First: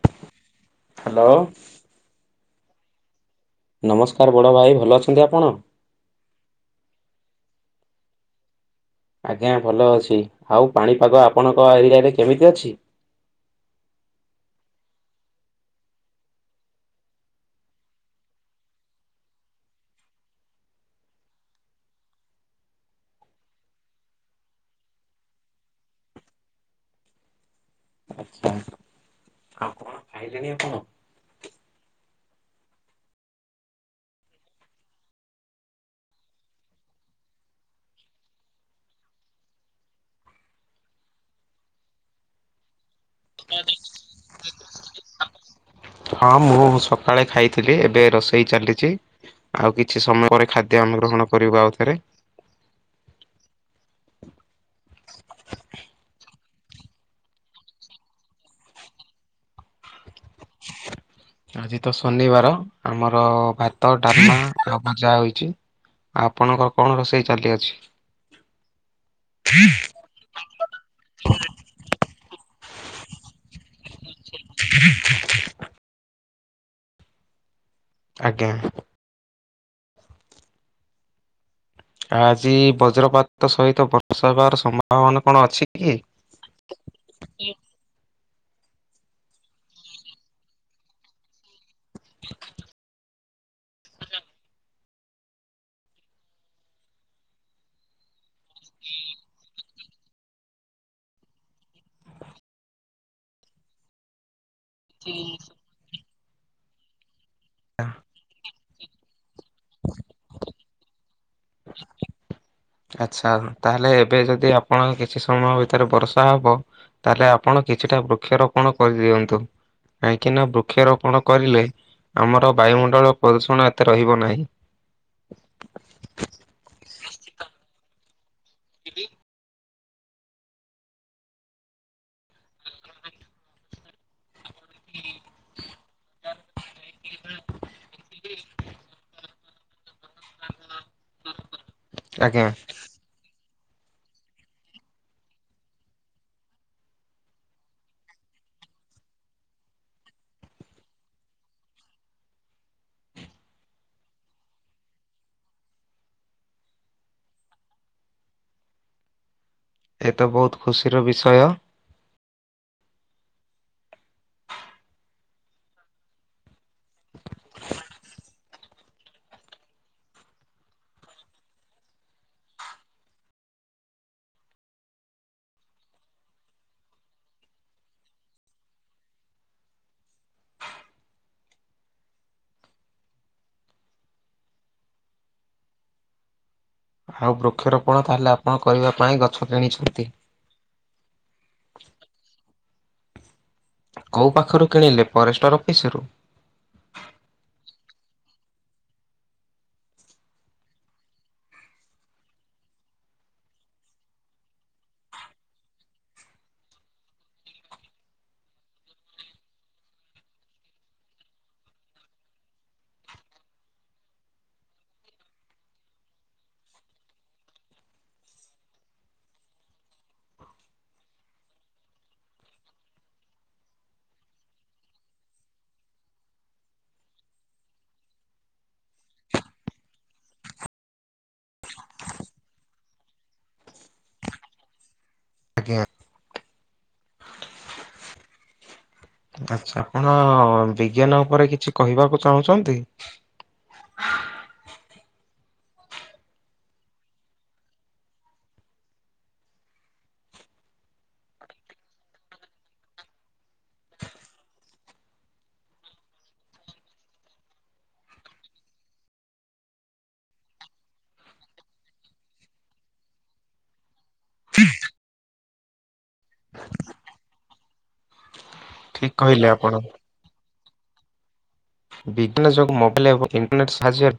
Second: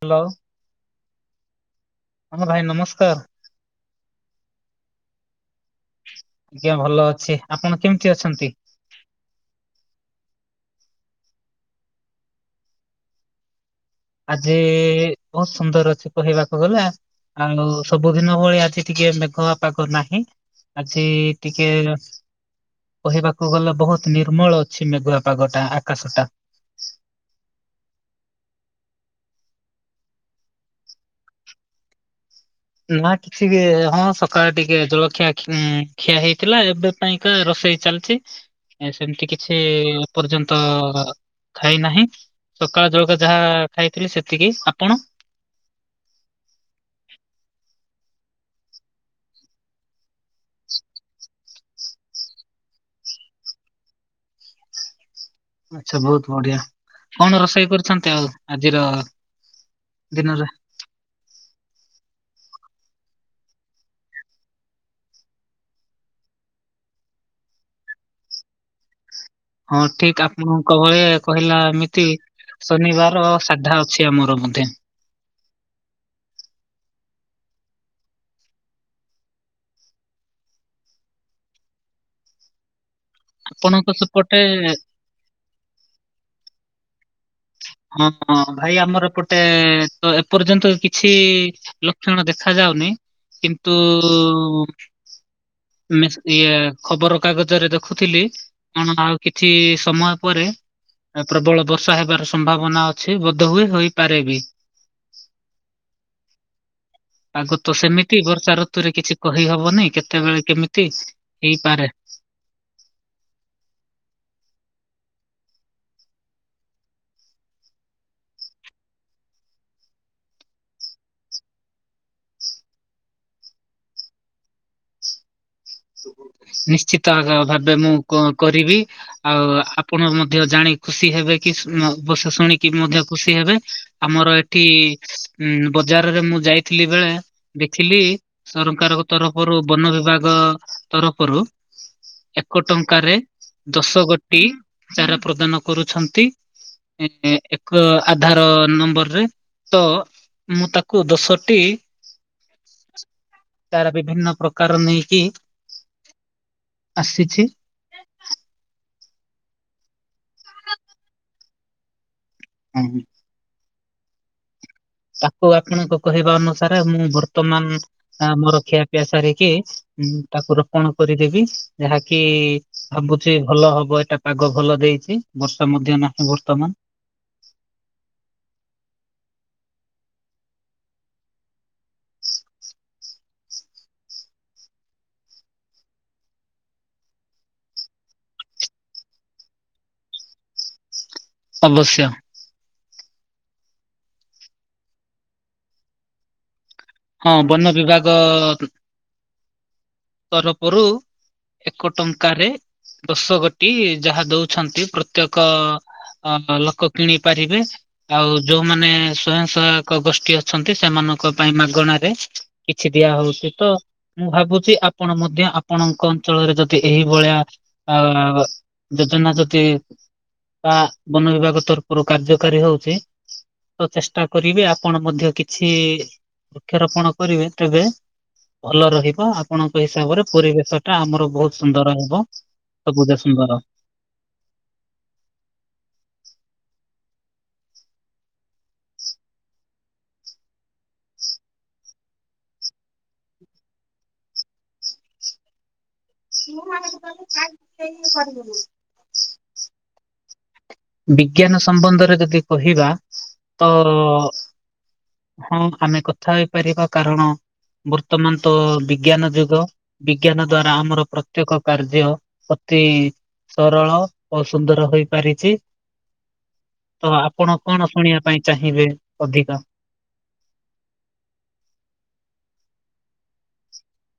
Hello hello. ହଁ ଭାଇ ନମସ୍କାର। ନମସ୍କାର ବଡ଼ ଭାଇ ଭଲ ଅଛନ୍ତି ଆପଣ। ଆଜ୍ଞା ଭଲ ଅଛି ଆପଣ କେମିତି ଅଛନ୍ତି? ଆଜ୍ଞା ଭଲ ଅଛି ଆଉ ପାଣିପାଗ ଆପଣଙ୍କ ଏରିଆରେ କେମିତି ଅଛି। ଆଜି ବହୁତ ସୁନ୍ଦର ଅଛି କହିବାକୁ ଗଲେ ଆଉ ସବୁଦିନ ଭଳି ଆଜି ଟିକେ ମେଘ ପାଗ ନାହିଁ। ଆଜି ଟିକେ କହିବାକୁ ଗଲେ ବହୁତ ନିର୍ମଳ ଅଛି ମେଘୁଆ ପାଗଟା ଆକାଶଟା। ଆଚ୍ଛା। ଆଉ କଣ ଖାଇଲେଣି ଆପଣ? ନା କିଛି ବି ହଁ ସକାଳେ ଟିକେ ଜଳଖିଆ ଖିଆ ହେଇଥିଲା ଏବେ ପାଇଁ କା ର ସେଇ ଚାଲିଛି ସେମିତି କିଛି ଏ ପର୍ଯ୍ୟନ୍ତ ଖାଇନାହିଁ ସକାଳ ଜଳକିଆ ଯାହା ଖାଇଥିଲି ସେତିକି ଆପଣ? ହଁ ମୁଁ ସକାଳେ ଖାଇଥିଲି ଏବେ ରୋଷେଇ ଚାଲିଚି। ଆଉ କିଛି ସମୟ ପରେ ଖାଦ୍ୟ ଆମେ ଗ୍ରହଣ କରିବୁ ଆଉଥରେ। ଆଚ୍ଛା ବହୁତ ବଢିଆ କଣ ରୋଷେଇ କରୁଛନ୍ତି ଆଉ ଆଜିର ଦିନରେ? ଆଜି ତ ଶନିବାର ଆମର ଭାତ ଡାଲମା ଯାହା ହେଇଛି। ଆପଣଙ୍କର କଣ ରୋଷେଇ ଚାଲି ଅଛି? ହଁ ଠିକ ଆପଣଙ୍କ ଭଳି କହିଲା ଏମିତି ଶନିବାର ସାଧା ଅଛି ଆମର ବୁଧେ। ଆଜ୍ଞା। ଆଜି ବଜ୍ରପାତ ସହିତ ଆପଣଙ୍କ ବର୍ଷା ସେପଟେ ହେବାର ସମ୍ଭାବନା କଣ ଅଛି କି? ହଁ। ହଁ ଭାଇ ଆମର ଏ ପଟେ ତ ଏପର୍ଯ୍ୟନ୍ତ କିଛି ଲକ୍ଷଣ ଦେଖାଯାଉନି କିନ୍ତୁ ଇଏ ଖବର କାଗଜରେ ଦେଖୁଥିଲି କଣ ଆଉ କିଛି ସମୟ ପରେ ପ୍ରବଳ ବର୍ଷା ହେବାର ସମ୍ଭାବନା ଅଛି ବୋଧହୁଏ ହୋଇପାରେ ବି। ଠିକ। ଆଗ ତ ସେମିତି ବର୍ଷା ଋତୁରେ କିଛି କହିହବନି କେତେବେଳେ କେମିତି? ହେଇପାରେ। ଆଚ୍ଛା ତାହେଲେ ଏବେ ଯଦି ଆପଣ କିଛି ସମୟ ଭିତରେ ବର୍ଷା ହବ। ତାହେଲେ ଆପଣ କିଛିଟା ବୃକ୍ଷରୋପଣ କରିଦିଅନ୍ତୁ। କାହିଁକି ନା ବୃକ୍ଷରୋପଣ କରିଲେ ଆମର ବାୟୁମଣ୍ଡଳ ପ୍ରଦୂଷଣ ଏତେ ରହିବ ନାହିଁ। ନିଶ୍ଚିତ ଭାବେ ମୁଁ କରିବି ଆଉ ଆପଣ ମଧ୍ୟ ଜାଣି ଖୁସି ହେବେ କି ବସ ଶୁଣିକି ମଧ୍ୟ ଖୁସି ହେବେ ଆମର ଏଠି ବଜାରରେ ମୁଁ ଯାଇଥିଲି ବେଳେ ଦେଖିଲି ସରକାରଙ୍କ ତରଫରୁ ବନ ବିଭାଗ ତରଫରୁ ଆଜ୍ଞା। ଏକ ଟଙ୍କାରେ ଦଶ ଗୋଟି ଚାରା ପ୍ରଦାନ କରୁଛନ୍ତି। ଏକ ଆଧାର ନମ୍ବର ରେ ତ ମୁଁ ତାକୁ ଦଶଟି ତାର ବିଭିନ୍ନ ପ୍ରକାର ନେଇକି ଆସିଚି। ଏ ତ ବହୁତ ଖୁସିର ବିଷୟ। ହଁ ହଁ। ତାକୁ ଆପଣଙ୍କ କହିବା ଅନୁସାରେ ମୁଁ ବର୍ତ୍ତମାନ ମୋର ଖିଆପିଆ ସାରିକି ତାକୁ ରୋପଣ କରିଦେବି ଏହାକି ଭାବୁଚି ଭଲ ହବ ଏଟା ପାଗ ଭଲ ଦେଇଛି। ବର୍ଷା ମଧ୍ୟ ନାହିଁ ବର୍ତ୍ତମାନ। ଆଉ ବୃକ୍ଷରୋପଣ ତାହେଲେ ଆପଣ କରିବା ପାଇଁ ଗଛ କିଣିଛନ୍ତି? ଅବଶ୍ୟ। କୋଉ ପାଖରୁ କିଣିଲେ ପରେଷ୍ଟର ଅଫିସିରୁ? ହଁ ବନ ବିଭାଗ ତରପରୁ ଏକ ଟଙ୍କାରେ ଦଶ ଗୋଟି ଯାହା ଦଉଛନ୍ତି ପ୍ରତ୍ୟେକ ଅ ଲୋକ କିଣି ପାରିବେ ଆଉ ଯୋଉମାନେ ସ୍ଵୟଂ ସହାୟକ ଗୋଷ୍ଠୀ ଅଛନ୍ତି ସେମାନେ ଙ୍କ ପାଇଁ [unintelligible] ମାଗଣାରେ କିଛି ଦିଆହଉଛି ତ, ମୁଁ ଭାବୁଛି ଆପଣ ମଧ୍ୟ ଆପଣଙ୍କ ଅଞ୍ଚଳରେ ଯଦି ଏହି ଭଳିଆ ଅ ଯୋଜନା ଯଦି ବା ବନ ବିଭାଗ ତରଫରୁ କାର୍ଯ୍ୟକାରୀ ହଉଛି ତ ଚେଷ୍ଟା କରିବେ ଆପଣ ମଧ୍ୟ କିଛି ବୃକ୍ଷରୋପଣ କରିବେ, ତେବେ ଭଲ ରହିବ, ଆପଣଙ୍କ ହିସାବରେ ପରିବେଶ ଟା ଆମର ବହୁତ ସୁନ୍ଦର ହେବ। ସବୁଜ ସୁନ୍ଦର। ଆଜ୍ଞା। ଆଛା, ଆପଣ ବିଜ୍ଞାନ ଉପରେ କିଛି କହିବାକୁ ଚାହୁଁଛନ୍ତି? ମୁଁ କରିିବ [unintelligible] ବିଜ୍ଞାନ ସମ୍ବନ୍ଧରେ ଯଦି କହିବା ତ ହଁ ଆମେ କଥା ହେଇପାରିବା କାରଣ ବର୍ତ୍ତମାନ ତ ବିଜ୍ଞାନ ଯୁଗ, ବିଜ୍ଞାନ ଦ୍ଵାରା ଆମର ପ୍ରତ୍ୟେକ କାର୍ଯ୍ୟ ଅତି ସରଳ ଓ ସୁନ୍ଦର ହୋଇପାରିଛି। ତ ଆପଣ କଣ ଶୁଣିବା ପାଇଁ? ଚାହିଁବେ ଠିକ କହିଲେ ଅଧିକା ଆପଣ। ବିଜ୍ଞାନ ଯୋଗୁ ମୋବାଇଲ ଏବଂ ଇଣ୍ଟରନେଟ୍ ସାହାଯ୍ୟରେ,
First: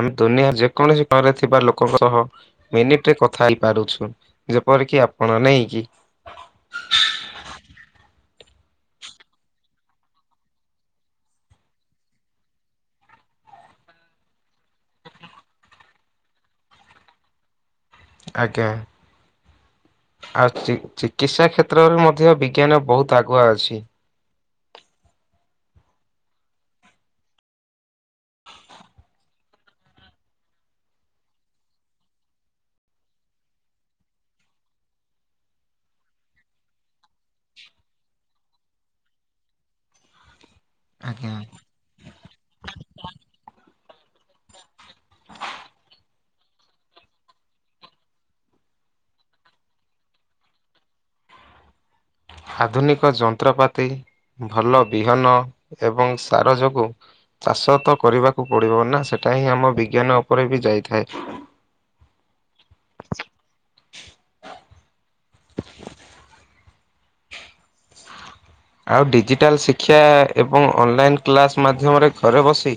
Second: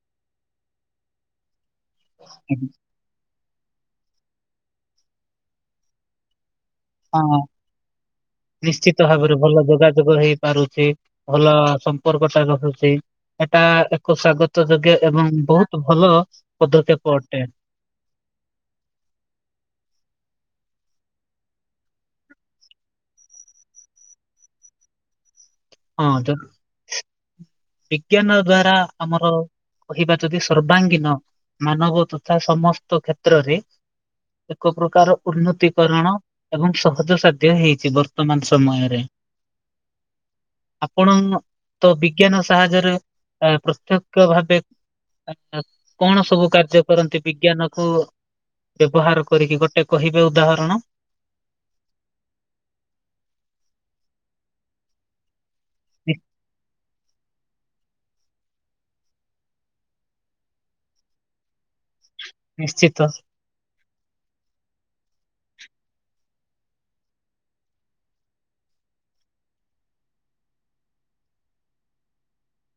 ଆମେ ଦୁନିଆରେ ଯେକୌଣସି ଘରେ ଥିବା ଲ କହ କହ ମିନିଟରେ କ। ଖାଇ ପାରୁଛୁ, ଯେପରିକି ଆପଣ ନେଇକି ହଁ। ହ [inaudible] ନିଶ୍ଚିତ ଭାବରେ ଭଲ ଯୋଗାଯୋଗ ହେଇପାରୁଛି, ଭଲ ସମ୍ପର୍କ ଟା ରହୁଛି। ଏଟା ଏକ ସ୍ଵାଗତ ଯୋଗ୍ୟ ଏବଂ ବହୁତ ଭଲ ପଦକ୍ଷେପ ଅଟେ। ଆଜ୍ଞା। ଆଉ ଚିକିତ୍ସା କ୍ଷେତ୍ରରେ ମଧ୍ୟ ବିଜ୍ଞାନ ବହୁତ ଆଗୁଆ ଅଛି। ହଁ ତ ବିଜ୍ଞାନ ଦ୍ଵାରା ଆମର କହିବା ଯଦି ସର୍ବାଙ୍ଗୀନ ମାନବ ତଥା ସମସ୍ତ କ୍ଷେତ୍ରରେ ଏକ ପ୍ରକାର ଉନ୍ନତିକରଣ ଏବଂ ସହଜ ସାଧ୍ୟ ହେଇଛି ବର୍ତ୍ତମାନ ସମୟରେ [inaudible] ଆପଣ ଆଜ୍ଞା। ତ ବିଜ୍ଞାନ ସାହାଯ୍ୟରେ ପ୍ରତ୍ୟକ ଭାବେ- ଆଛା, କଣ ସବୁ କାର୍ଯ୍ୟ କରନ୍ତି ବିଜ୍ଞାନ କୁ ବ୍ୟବହାର କରିକି, ଗୋଟେ କହିବେ ଉଦାହରଣ [inaudible] ଆଧୁନିକ ଯନ୍ତ୍ରପାତି ଭଲ ବିହନ ଏବଂ ନି- ସାର ଯୋଗୁଁ ଚାଷ ତ କରିବାକୁ ପଡିବ ନା, ସେଟା ହିଁ ଆମ ବିଜ୍ଞାନ ଉପରେ ବି ଯାଇଥାଏ। ନିଶ୍ଚିତ। ଆଉ ଡିଜିଟାଲ ଶିକ୍ଷା ଏବଂ ଅନଲାଇନ କ୍ଲାସ ମାଧ୍ୟମରେ ଘରେ ବସି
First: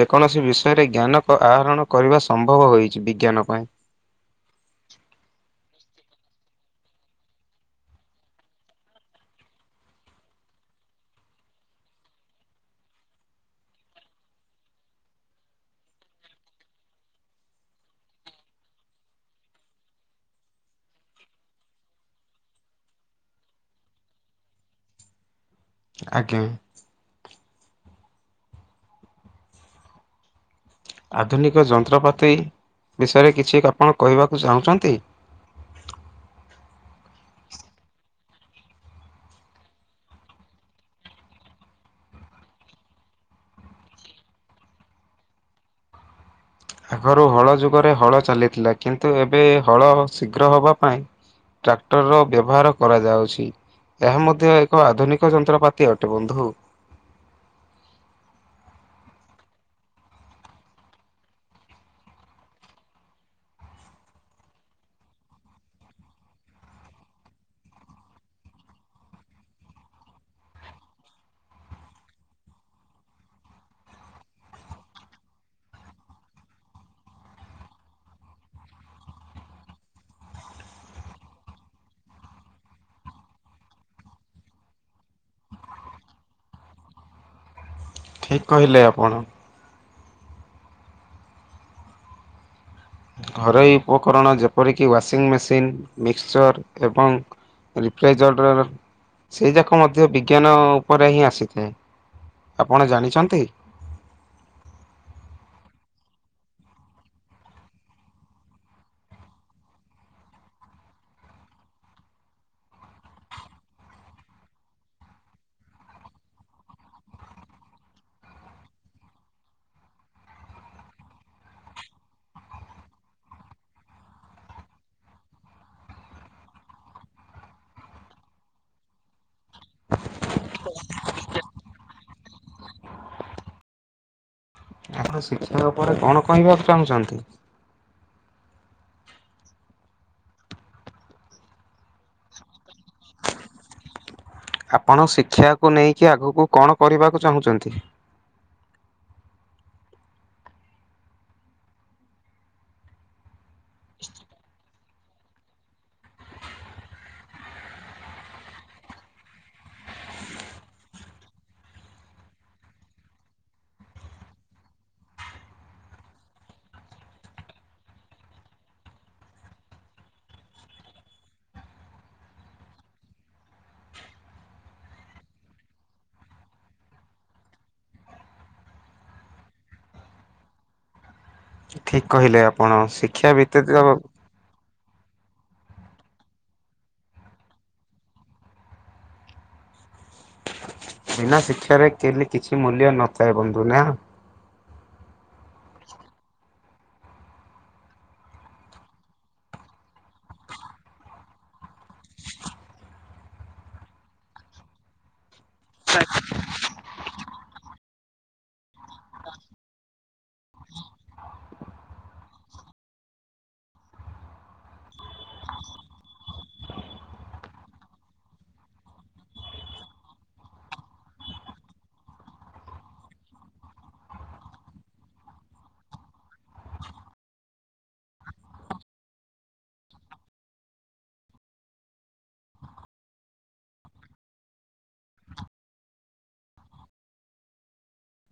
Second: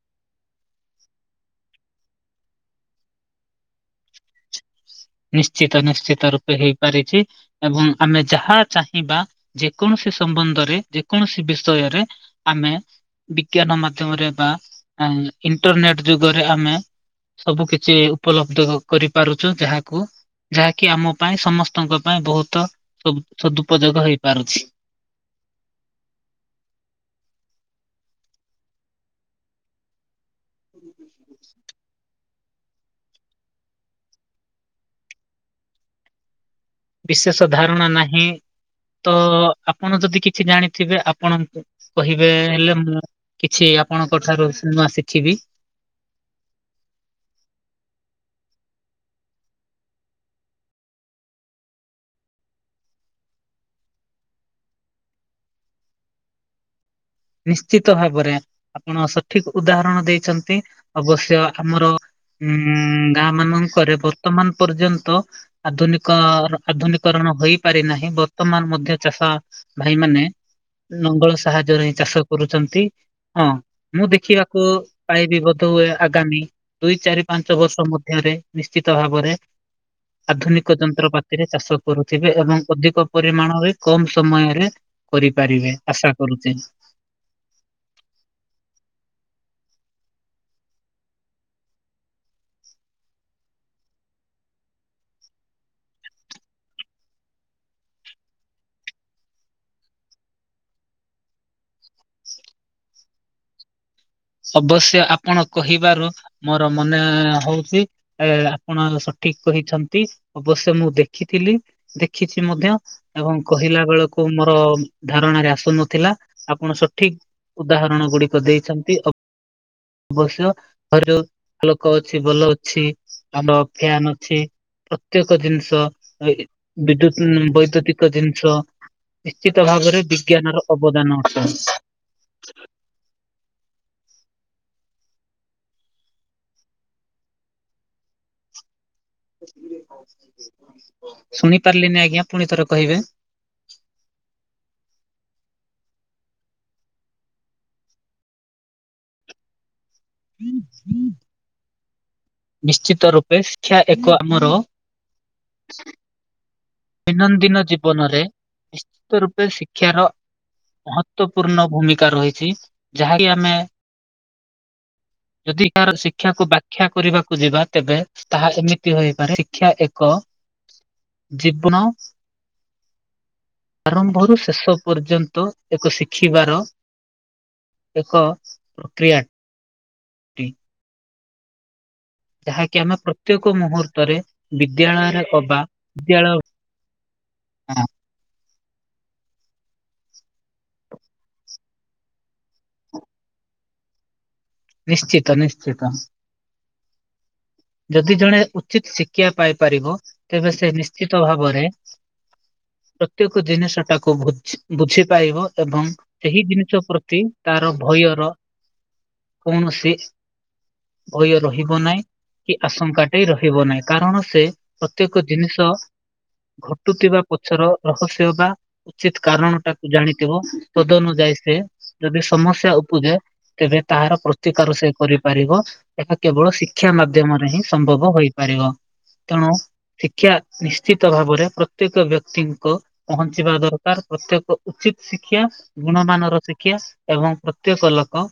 ଯେକୌଣସି ବିଷୟରେ ଜ୍ଞାନ ଆହରଣ କରିବା ସମ୍ଭବ ହୋଇଛି, ବିଜ୍ଞାନ ପାଇଁ [unintelligible] ନିଶ୍ଚିତ ନିଶ୍ଚିତ ରୂପେ ହେଇପାରିଛି ଏବଂ ଆମେ ଯାହା ଚାହିଁବା ଯେକୌଣସି ସେ ସମ୍ବନ୍ଧରେ ଯେକୌଣସି ବିଷୟରେ ଆମେ ବିଜ୍ଞାନ ମାଧ୍ୟମରେ ବା ଇଣ୍ଟରନେଟ ଯୁଗରେ ଆମେ ସବୁ କିଛି ଉପଲବ୍ଧ କରିପାରୁଛୁ ଯାହା ଯାହାକି ଆମ ପାଇଁ ସମସ୍ତଙ୍କ ପାଇଁ ବହୁତ ସଦୁପଯୋଗ ହେଇପାରୁଛି। ଆଜ୍ଞା। ଆଧୁନିକ ଯନ୍ତ୍ରପାତି ବିଷୟରେ କିଛି ଆପଣ କହିବାକୁ ଚାହୁଁଛନ୍ତି? ବିଶେଷ ଧାରଣା ନାହିଁ। ତ ଆପଣ ଯଦି କିଛି ଜାଣିଥିବେ, ଆପଣ କହିବେ ହେଲେ ମୁଁ କିଛି ଆପଣଙ୍କ ଠାରୁ ସେମା [unintelligible] ଶିଖିବି। ଆଗରୁ ହଳ ଯୁଗରେ ହଳ ଚାଲିଥିଲା କିନ୍ତୁ ଏବେ ହଳ ଶୀଘ୍ର ହବା ପାଇଁ ଟ୍ରାକ୍ଟର ର ବ୍ୟବହାର କରାଯାଉଛି। ଏହା ମଧ୍ୟ ଏକ ଆଧୁନିକ ଯନ୍ତ୍ରପାତି ଅଟେ। ବନ୍ଧୁ ନିଶ୍ଚିତ ଭାବରେ ଆପଣ ସଠିକ ଉଦାହରଣ ଦେଇଛନ୍ତି। ଅବଶ୍ୟ ଆମର ଉଁ ଗାଁ ମାନଙ୍କରେ ବର୍ତ୍ତମାନ ପର୍ଯ୍ୟନ୍ତ ଆଧୁନିକ ଆଧୁନିକରଣ ହୋଇପାରି ନାହିଁ ବର୍ତ୍ତମାନ ମଧ୍ୟ ଚାଷ ଭାଇ ମାନେ ଲଙ୍ଗଳ ସାହାଯ୍ୟରେ ଚାଷ କରୁଚନ୍ତି। ହଁ ମୁଁ ଦେଖିବାକୁ ପାଇବି ବୋଧ ହୁଏ ଆଗାମୀ ଦୁଇ ଚାରି ପାଞ୍ଚ ବର୍ଷ ମଧ୍ୟ ନିଶ୍ଚିତ ଭାବରେ ଆଧୁନିକ ଯନ୍ତ୍ରପାତିରେ ଚାଷ କରୁଥିବେ ଏବଂ ଅଧିକ ପରିମାଣରେ କମ ସମୟରେ କରିପାରିବେ ଆଶା କରୁଚି। ଠିକ୍ କହିଲେ ଆପଣ। ଘରୋଇ ଉପକରଣ ଯେପରିକି ୱାସିଂ ମେସିନ୍ ମିକ୍ସଚର୍ ଏବଂ [unintelligible] ସେଇ ଯାକ ମଧ୍ୟ ବିଜ୍ଞାନ ଉପରେ ହିଁ ଆସିଥାଏ। ଆପଣ ଜାଣିଛନ୍ତି? ଅବଶ୍ୟ ଆପଣ କହିବାରୁ ମୋର ମନେ ହଉଛି ଆପଣ ସଠିକ ଠିକ କହିଛନ୍ତି ଅବଶ୍ୟ ମୁଁ ଦେଖିଥିଲି ଦେଖିଛି ମଧ୍ୟ ଏବଂ କହିଲା ବେଳକୁ ମର ଧାରଣାରେ ଆସୁନଥିଲା ଆପଣ ସଠିକ ଉଦାହରଣ ଗୁଡିକ ଦେଇଛନ୍ତି। ବସ ଘର ଲୋକ ଅଛି ଭଲ ଅଛି ଆମର ଫ୍ୟାନ ଅଛି। ପ୍ରତ୍ୟକ ଜିନିଷ ବିଦ୍ୟୁତ ବୈଦ୍ୟୁତିକ ଜିନିଷ ନିଶ୍ଚିତ ଭାବରେ ବିଜ୍ଞାନର ଅବଦାନ ଅଟ [unintelligible] ଆପଣ ଶିକ୍ଷା ଉପରେ କଣ କହିବାକୁ ଚାହୁଁଛନ୍ତି? ଶୁଣି ପାରିଲିନି ଆଜ୍ଞା ପୁଣି ଥରେ କହିବେ? ଆପଣ ଶିକ୍ଷାକୁ ନେଇକି ଆଗକୁ କଣ କରିବାକୁ ଚାହୁଁଛନ୍ତି। ହୁଁ ହୁଁ। ନିଶ୍ଚିତ ରୂପେ ଶିକ୍ଷା ଏକ ଆମର ଦୈନନ୍ଦିନ ଜୀବନରେ ନିଶ୍ଚିତ ରୂପେ ଶିକ୍ଷାର ମହତପୂର୍ଣ୍ଣ ଭୂମିକା ରହିଛି ଯାହାକି ଆମେ ଯଦି କାହାର ଶିକ୍ଷାକୁ ବ୍ୟାଖ୍ୟା କରିବାକୁ ଯିବା ତେବେ ତାହା ଏମିତି ହେପାରେ ଶିକ୍ଷା ଏକ ଜୀବନ ଆରମ୍ଭରୁ ଶେଷ ପର୍ଯ୍ୟନ୍ତ ଏକ ଶିଖିବାର ଏକ ପ୍ରକ୍ରିୟା ଟେ ଠିକ୍ କହିଲେ ଆପଣ ଯାହାକି ଆମେ ଶିକ୍ଷା ପ୍ରତ୍ୟେକ ବ୍ୟତୀତ ମୁହୂର୍ତ୍ତରେ ବି [unintelligible] ଅବା ବେଳ ହଁ ବିନା ଶିକ୍ଷାରେ କେହିଁ କିଛି ମୂଲ୍ୟ ନଥାଏ ବନ୍ଧୁ ନା? ନିଶ୍ଚିତ ନିଶ୍ଚିତ। ଯଦି ଜଣେ ଉଚିତ ଶିକ୍ଷା ପାଇପାରିବ ତେବେ ସେ ନିଶ୍ଚିତ ଭାବରେ ପ୍ରତ୍ୟେକ ଜିନିଷ ଟାକୁ ବୁଝି ବୁଝିପାରିବ ଏବଂ ସେହି ଜିନିଷ ପ୍ରତି ତାର ଭୟର କୌଣସି ଭୟ ରହିବ ନାହିଁ। କି ଆଶଙ୍କାଟେ ରହିବ ନାହିଁ କାରଣ ସେ ପ୍ରତ୍ୟେକ ଜିନିଷ ଘଟୁଥିବା ପଛର ରହସ୍ୟ ହବା ଉଚିତ କାରଣ ଟାକୁ ଜାଣିଥିବ ତଦନୁଯ ଯଦି ସମସ୍ୟା ଉପୁଜେ ତେବେ ତାହାର ପ୍ରତିକାର ସେ କରିପାରିବ। କେବଳ ଶିକ୍ଷା ମାଧ୍ୟମରେ ହିଁ ସମ୍ଭବ ହୋଇପାରିବ। ତେଣୁ ଶିକ୍ଷା ନିଶ୍ଚିତ ଭାବରେ ପ୍ରତ୍ୟେକ ବ୍ୟକ୍ତିଙ୍କ ପହଞ୍ଚିବା ଦରକାର ପ୍ରତ୍ୟେକ ଉଚିତ ଉଚିତ୍ ଶିକ୍ଷା ଗୁଣମାନର ଶିକ୍ଷା ଏବଂ ପ୍ରତ୍ୟେକ ଲୋକ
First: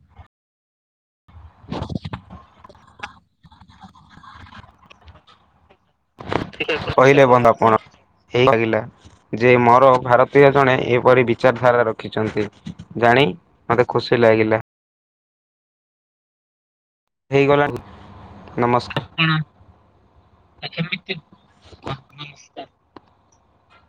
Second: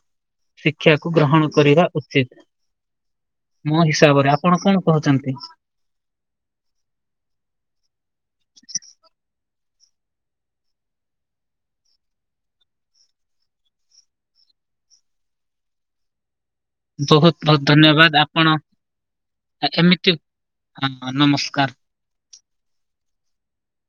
ଶିକ୍ଷାକୁ ଗ୍ରହଣ କରିବା ଉଚିତ୍। ମୋ ହିସାବରେ, ଆପଣ କଣ କହୁଛନ୍ତି? କହିଲେ, ବନ୍ଦାପଣ ହେଇ ଲାଗିଲା ଯେ ମ ର ଭାରତୀୟ ଜଣେ ଏପରି ବିଚାରଧାରା ରଖିଛନ୍ତି। ଜାଣି ମୋତେ ଖୁସି ଲାଗିଲା। ଆ ବହୁତ ବହୁତ ହେଇଗଲାଣି ଧନ୍ୟବାଦ ଆପଣ ନମସ୍କାର। ଏମିତି ଏ ହଁ ନମସ୍କାର। କେମିତି [inaudible]